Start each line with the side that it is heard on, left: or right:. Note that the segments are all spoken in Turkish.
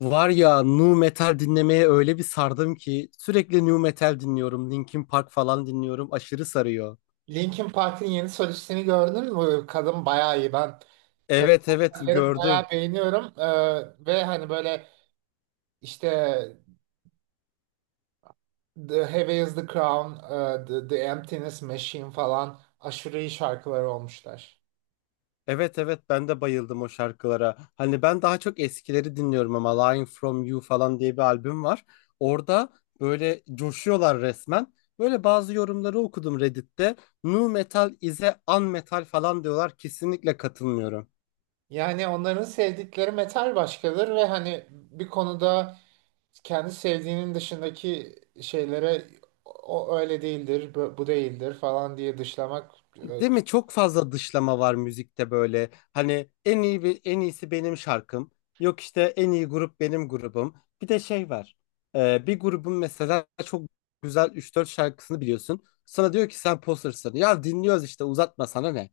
left: Var ya nu metal dinlemeye öyle bir sardım ki sürekli nu metal dinliyorum. Linkin Park falan dinliyorum. Aşırı sarıyor.
right: Linkin Park'ın yeni solistini gördün mü? Kadın bayağı iyi. Ben kadın
left: Evet, evet,
right: vokalleri bayağı
left: gördüm.
right: beğeniyorum. Ve hani böyle işte The Heavy is the Crown, The Emptiness Machine falan aşırı iyi şarkıları olmuşlar.
left: Evet, evet, ben de bayıldım o şarkılara. Hani ben daha çok eskileri dinliyorum ama Lying From You falan diye bir albüm var. Orada böyle coşuyorlar resmen. Böyle bazı yorumları okudum Reddit'te. Nu metal is a un metal falan diyorlar. Kesinlikle katılmıyorum.
right: Yani onların sevdikleri metal başkadır ve hani bir konuda kendi sevdiğinin dışındaki şeylere o o öyle değildir, bu değildir falan diye dışlamak. e,
left: Değil mi? Çok fazla dışlama var müzikte böyle. Hani en iyisi benim şarkım. Yok işte en iyi grup benim grubum. Bir de şey var. Bir grubun mesela çok güzel üç dört şarkısını biliyorsun. Sana diyor ki sen poser'sın. Ya dinliyoruz işte uzatma sana ne?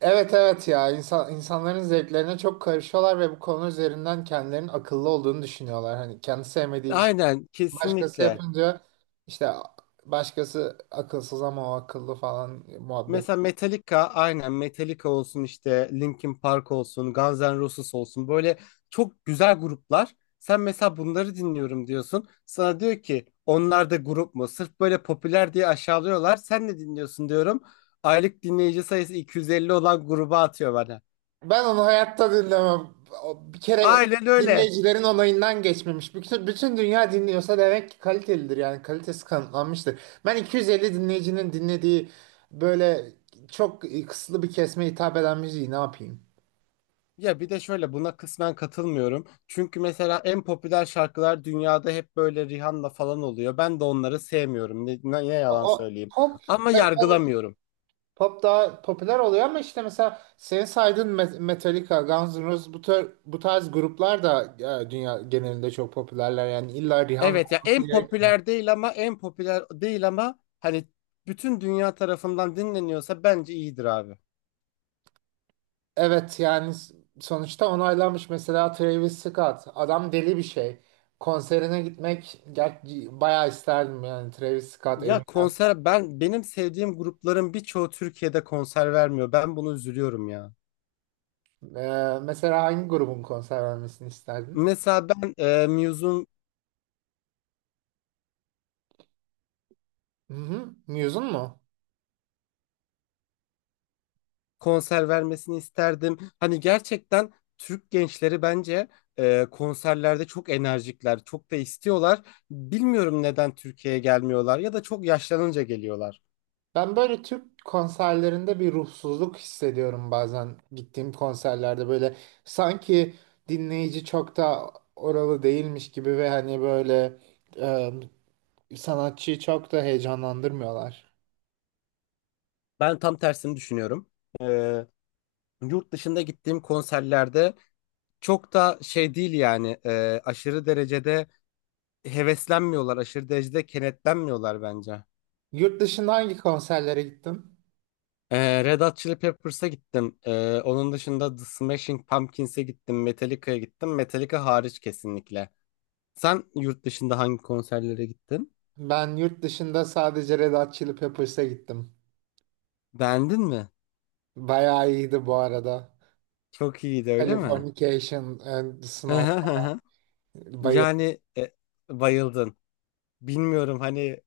right: Evet evet ya insanların zevklerine çok karışıyorlar ve bu konu üzerinden kendilerinin akıllı olduğunu düşünüyorlar. Hani kendi sevmediği bir şey
left: Aynen
right: başkası
left: kesinlikle.
right: yapınca işte başkası akılsız ama o akıllı falan muhabbet.
left: Mesela Metallica aynen Metallica olsun işte Linkin Park olsun Guns N' Roses olsun böyle çok güzel gruplar. Sen mesela bunları dinliyorum diyorsun. Sana diyor ki onlar da grup mu? Sırf böyle popüler diye aşağılıyorlar. Sen ne dinliyorsun diyorum. Aylık dinleyici sayısı 250 olan gruba atıyor bana.
right: Ben onu hayatta dinlemem. O bir kere
left: Aynen öyle.
right: dinleyicilerin onayından geçmemiş. Bütün dünya dinliyorsa demek ki kalitelidir, yani kalitesi kanıtlanmıştır. Ben 250 dinleyicinin dinlediği böyle çok kısıtlı bir kesime hitap eden müziği ne yapayım?
left: Ya bir de şöyle buna kısmen katılmıyorum. Çünkü mesela en popüler şarkılar dünyada hep böyle Rihanna falan oluyor. Ben de onları sevmiyorum. Ne yalan
right: O,
left: söyleyeyim.
right: Pop,
left: Ama
right: tabii
left: yargılamıyorum.
right: pop daha popüler oluyor ama işte mesela senin saydığın Metallica, Guns N' Roses, bu tarz gruplar da dünya genelinde çok popülerler. Yani illa Rihanna
left: Evet ya
right: olması gerekmiyor.
left: en popüler değil ama hani bütün dünya tarafından dinleniyorsa bence iyidir abi.
right: Evet, yani sonuçta onaylanmış, mesela Travis Scott. Adam deli bir şey. Konserine gitmek bayağı isterdim, yani Travis Scott
left: Ya
right: emin.
left: konser benim sevdiğim grupların birçoğu Türkiye'de konser vermiyor. Ben bunu üzülüyorum ya.
right: E, mesela hangi grubun konser vermesini isterdin?
left: Mesela ben Muse'un
right: Hı hı. Muse'un mu?
left: konser vermesini isterdim. Hani gerçekten Türk gençleri bence konserlerde çok enerjikler, çok da istiyorlar. Bilmiyorum neden Türkiye'ye gelmiyorlar ya da çok yaşlanınca geliyorlar.
right: Ben böyle Türk konserlerinde bir ruhsuzluk hissediyorum, bazen gittiğim konserlerde böyle sanki dinleyici çok da oralı değilmiş gibi ve hani böyle sanatçıyı çok da heyecanlandırmıyorlar.
left: Ben tam tersini düşünüyorum. E, Yurt dışında gittiğim konserlerde çok da şey değil yani aşırı derecede heveslenmiyorlar, aşırı derecede kenetlenmiyorlar bence.
right: Yurt dışında hangi konserlere gittin?
left: Red Hot Chili Peppers'a gittim. Onun dışında The Smashing Pumpkins'e gittim, Metallica'ya gittim. Metallica hariç kesinlikle. Sen yurt dışında hangi konserlere gittin?
right: Ben yurt dışında sadece Red Hot Chili Peppers'a gittim.
left: Beğendin mi?
right: Bayağı iyiydi bu arada.
left: Çok iyiydi öyle mi?
right: Californication and Snow, bayıldım.
left: Yani bayıldın. Bilmiyorum hani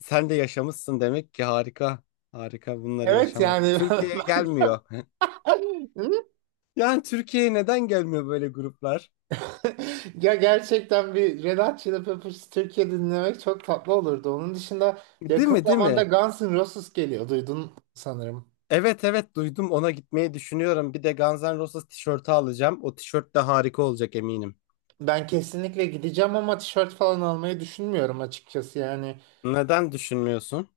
left: sen de yaşamışsın demek ki harika. Harika bunları
right: Evet
left: yaşamak.
right: yani
left: Türkiye'ye
right: ben
left: gelmiyor. Yani Türkiye'ye neden gelmiyor böyle gruplar?
right: ya gerçekten bir Red Hot Chili Peppers Türkiye dinlemek çok tatlı olurdu. Onun dışında
left: Değil
right: yakın
left: mi, değil
right: zamanda
left: mi?
right: Guns N' Roses geliyor. Duydun sanırım.
left: Evet, evet, duydum ona gitmeyi düşünüyorum. Bir de Guns N' Roses tişörtü alacağım. O tişört de harika olacak eminim.
right: Ben kesinlikle gideceğim ama tişört falan almayı düşünmüyorum açıkçası. Yani
left: Neden düşünmüyorsun?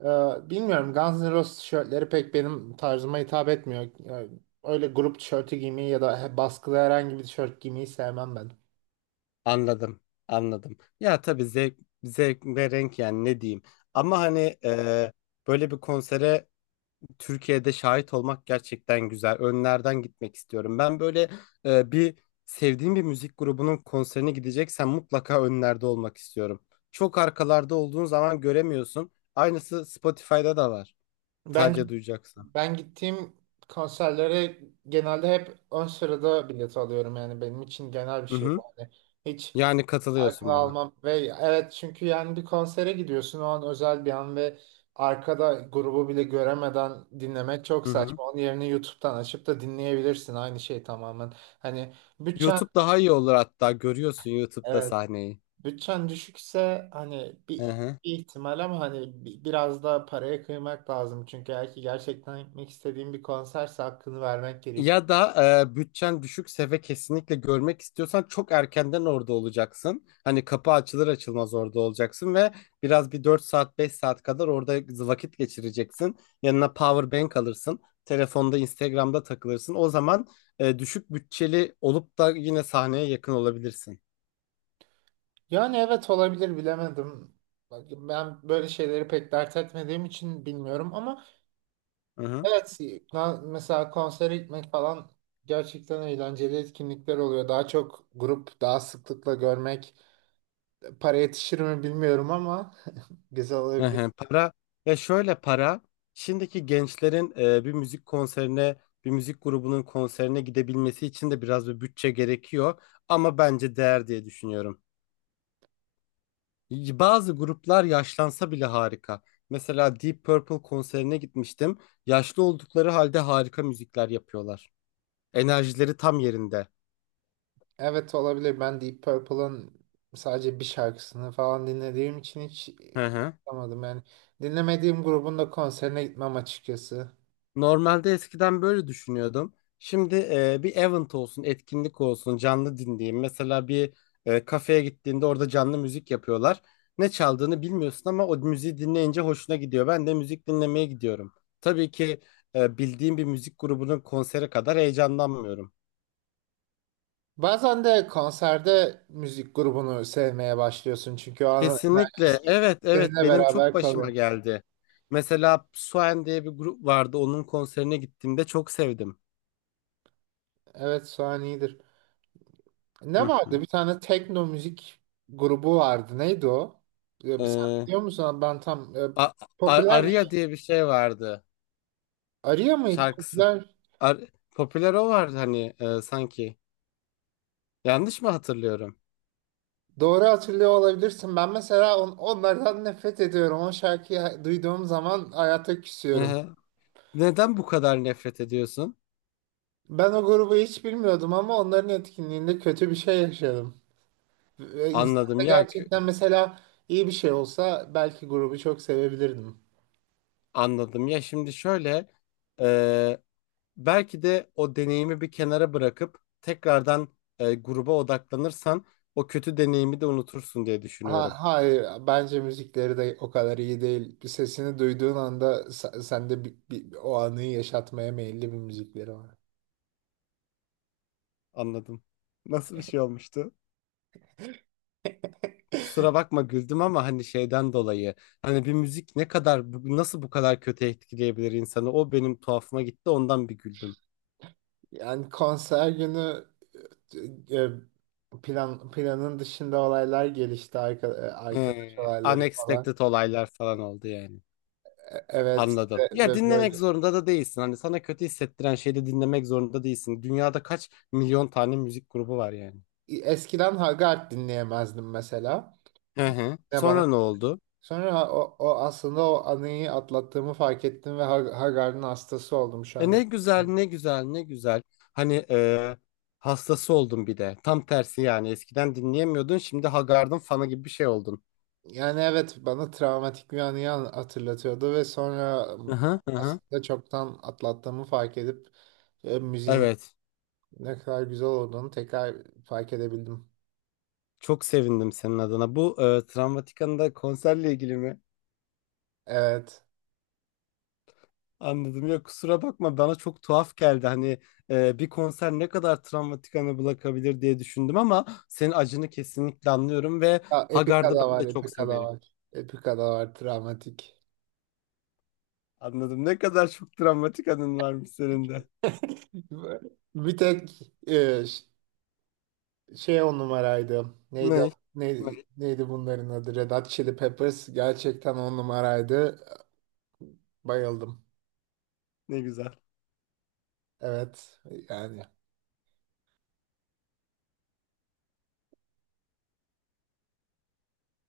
right: e, bilmiyorum, Guns N' Roses tişörtleri pek benim tarzıma hitap etmiyor. Yani öyle grup tişörtü giymeyi ya da baskılı herhangi bir tişört giymeyi sevmem ben.
left: Anladım, anladım. Ya tabii zevk ve renk yani ne diyeyim. Ama hani böyle bir konsere Türkiye'de şahit olmak gerçekten güzel. Önlerden gitmek istiyorum. Ben böyle bir sevdiğim bir müzik grubunun konserine gideceksen mutlaka önlerde olmak istiyorum. Çok arkalarda olduğun zaman göremiyorsun. Aynısı Spotify'da da var.
right: Ben
left: Sadece duyacaksın.
right: ben gittiğim konserlere genelde hep ön sırada bilet alıyorum, yani benim için genel bir
left: Hı
right: şey bu.
left: hı.
right: Yani hiç
left: Yani
right: arkada
left: katılıyorsun bana.
right: almam ve evet, çünkü yani bir konsere gidiyorsun, o an özel bir an ve arkada grubu bile göremeden dinlemek çok
left: Hı hı.
right: saçma, onun yerine YouTube'dan açıp da dinleyebilirsin, aynı şey tamamen. Hani bütçen,
left: YouTube daha iyi olur hatta. Görüyorsun YouTube'da
right: evet
left: sahneyi.
right: bütçen düşükse hani
left: Hı
right: bir
left: hı.
right: bir ihtimal, ama hani biraz da paraya kıymak lazım. Çünkü eğer ki gerçekten gitmek istediğim bir konserse hakkını vermek gerek.
left: Ya da bütçen düşükse ve kesinlikle görmek istiyorsan çok erkenden orada olacaksın. Hani kapı açılır açılmaz orada olacaksın ve biraz bir 4 saat 5 saat kadar orada vakit geçireceksin. Yanına power bank alırsın. Telefonda Instagram'da takılırsın. O zaman düşük bütçeli olup da yine sahneye yakın olabilirsin.
right: Yani evet, olabilir, bilemedim. Ben böyle şeyleri pek dert etmediğim için bilmiyorum ama evet, mesela konsere gitmek falan gerçekten eğlenceli etkinlikler oluyor. Daha çok grup daha sıklıkla görmek, para yetişir mi bilmiyorum ama güzel
left: Hı
right: olabilir.
left: hı, para ya şöyle para şimdiki gençlerin bir müzik grubunun konserine gidebilmesi için de biraz bir bütçe gerekiyor ama bence değer diye düşünüyorum. Bazı gruplar yaşlansa bile harika. Mesela Deep Purple konserine gitmiştim. Yaşlı oldukları halde harika müzikler yapıyorlar. Enerjileri tam yerinde.
right: Evet olabilir. Ben Deep Purple'ın sadece bir şarkısını falan dinlediğim için hiç
left: Hı hı.
right: anlamadım. Yani dinlemediğim grubun da konserine gitmem açıkçası.
left: Normalde eskiden böyle düşünüyordum. Şimdi bir event olsun, etkinlik olsun, canlı dinleyeyim. Mesela bir kafeye gittiğinde orada canlı müzik yapıyorlar. Ne çaldığını bilmiyorsun ama o müziği dinleyince hoşuna gidiyor. Ben de müzik dinlemeye gidiyorum. Tabii ki bildiğim bir müzik grubunun konseri kadar heyecanlanmıyorum.
right: Bazen de konserde müzik grubunu sevmeye başlıyorsun, çünkü o anın enerjisi
left: Kesinlikle. Evet, evet
right: seninle
left: benim çok
right: beraber
left: başıma
right: kalıyor.
left: geldi. Mesela Suen diye bir grup vardı. Onun konserine gittiğimde çok sevdim.
right: Evet, Suhan iyidir. Ne
left: Hı
right: vardı? Bir tane tekno müzik grubu vardı. Neydi o? Sen
left: hı.
right: biliyor musun? Ben tam
left: A
right: popüler bir şey.
left: Aria diye bir şey vardı
right: Arya mıydı?
left: şarkısı.
right: Popüler.
left: Ar- Popüler o vardı hani sanki. Yanlış mı hatırlıyorum?
right: Doğru hatırlıyor olabilirsin. Ben mesela onlardan nefret ediyorum. O şarkıyı duyduğum zaman hayata küsüyorum.
left: Hı. Neden bu kadar nefret ediyorsun?
right: Ben o grubu hiç bilmiyordum ama onların etkinliğinde kötü bir şey yaşadım. Ve İnsanda
left: Anladım ya kü-
right: gerçekten, mesela iyi bir şey olsa belki grubu çok sevebilirdim.
left: Anladım ya şimdi şöyle e, belki de o deneyimi bir kenara bırakıp tekrardan gruba odaklanırsan o kötü deneyimi de unutursun diye
right: Ha,
left: düşünüyorum.
right: hayır, bence müzikleri de o kadar iyi değil. Bir sesini duyduğun anda sende o anıyı yaşatmaya meyilli bir müzikleri var.
left: Anladım. Nasıl bir şey olmuştu? Kusura bakma güldüm ama hani şeyden dolayı hani bir müzik ne kadar nasıl bu kadar kötü etkileyebilir insanı o benim tuhafıma gitti ondan bir güldüm.
right: Yani konser günü e, e, planın dışında olaylar gelişti, arkadaş olayları falan.
left: Unexpected olaylar falan oldu yani.
right: Evet
left: Anladım. Ya
right: ve
left: dinlemek
right: böyle
left: zorunda da değilsin. Hani sana kötü hissettiren şeyi de dinlemek zorunda değilsin. Dünyada kaç milyon tane müzik grubu var yani.
right: Eskiden Hagard dinleyemezdim mesela.
left: Hı hı.
right: Ne bana
left: Sonra ne oldu?
right: sonra o aslında o anıyı atlattığımı fark ettim ve Hagard'ın hastası oldum şu
left: E
right: an.
left: ne güzel, ne güzel, ne güzel. Hani hastası oldun bir de. Tam tersi yani. Eskiden dinleyemiyordun, şimdi Haggard'ın fanı gibi bir şey oldun.
right: Yani evet, bana travmatik bir anıyı hatırlatıyordu ve sonra
left: Aha, aha.
right: aslında çoktan atlattığımı fark edip müziğin
left: Evet.
right: ne kadar güzel olduğunu tekrar fark edebildim.
left: Çok sevindim senin adına. Bu Travmatika'nda konserle ilgili mi?
right: Evet.
left: Anladım. Ya kusura bakma bana çok tuhaf geldi. Hani bir konser ne kadar Travmatika'nı bırakabilir diye düşündüm ama senin acını kesinlikle anlıyorum ve
right: Ya, Epika
left: Hagar'da
right: da
left: ben
right: var,
left: de çok
right: Epika da
left: severim.
right: var. Epika da var, travmatik.
left: Anladım. Ne kadar çok Travmatika'nın varmış senin de.
right: Bir tek e, ş- şey on numaraydı. Neydi,
left: Ne? Ne?
right: neydi bunların adı? Red Hot Chili Peppers gerçekten on numaraydı. Bayıldım.
left: Ne güzel.
right: Evet, yani.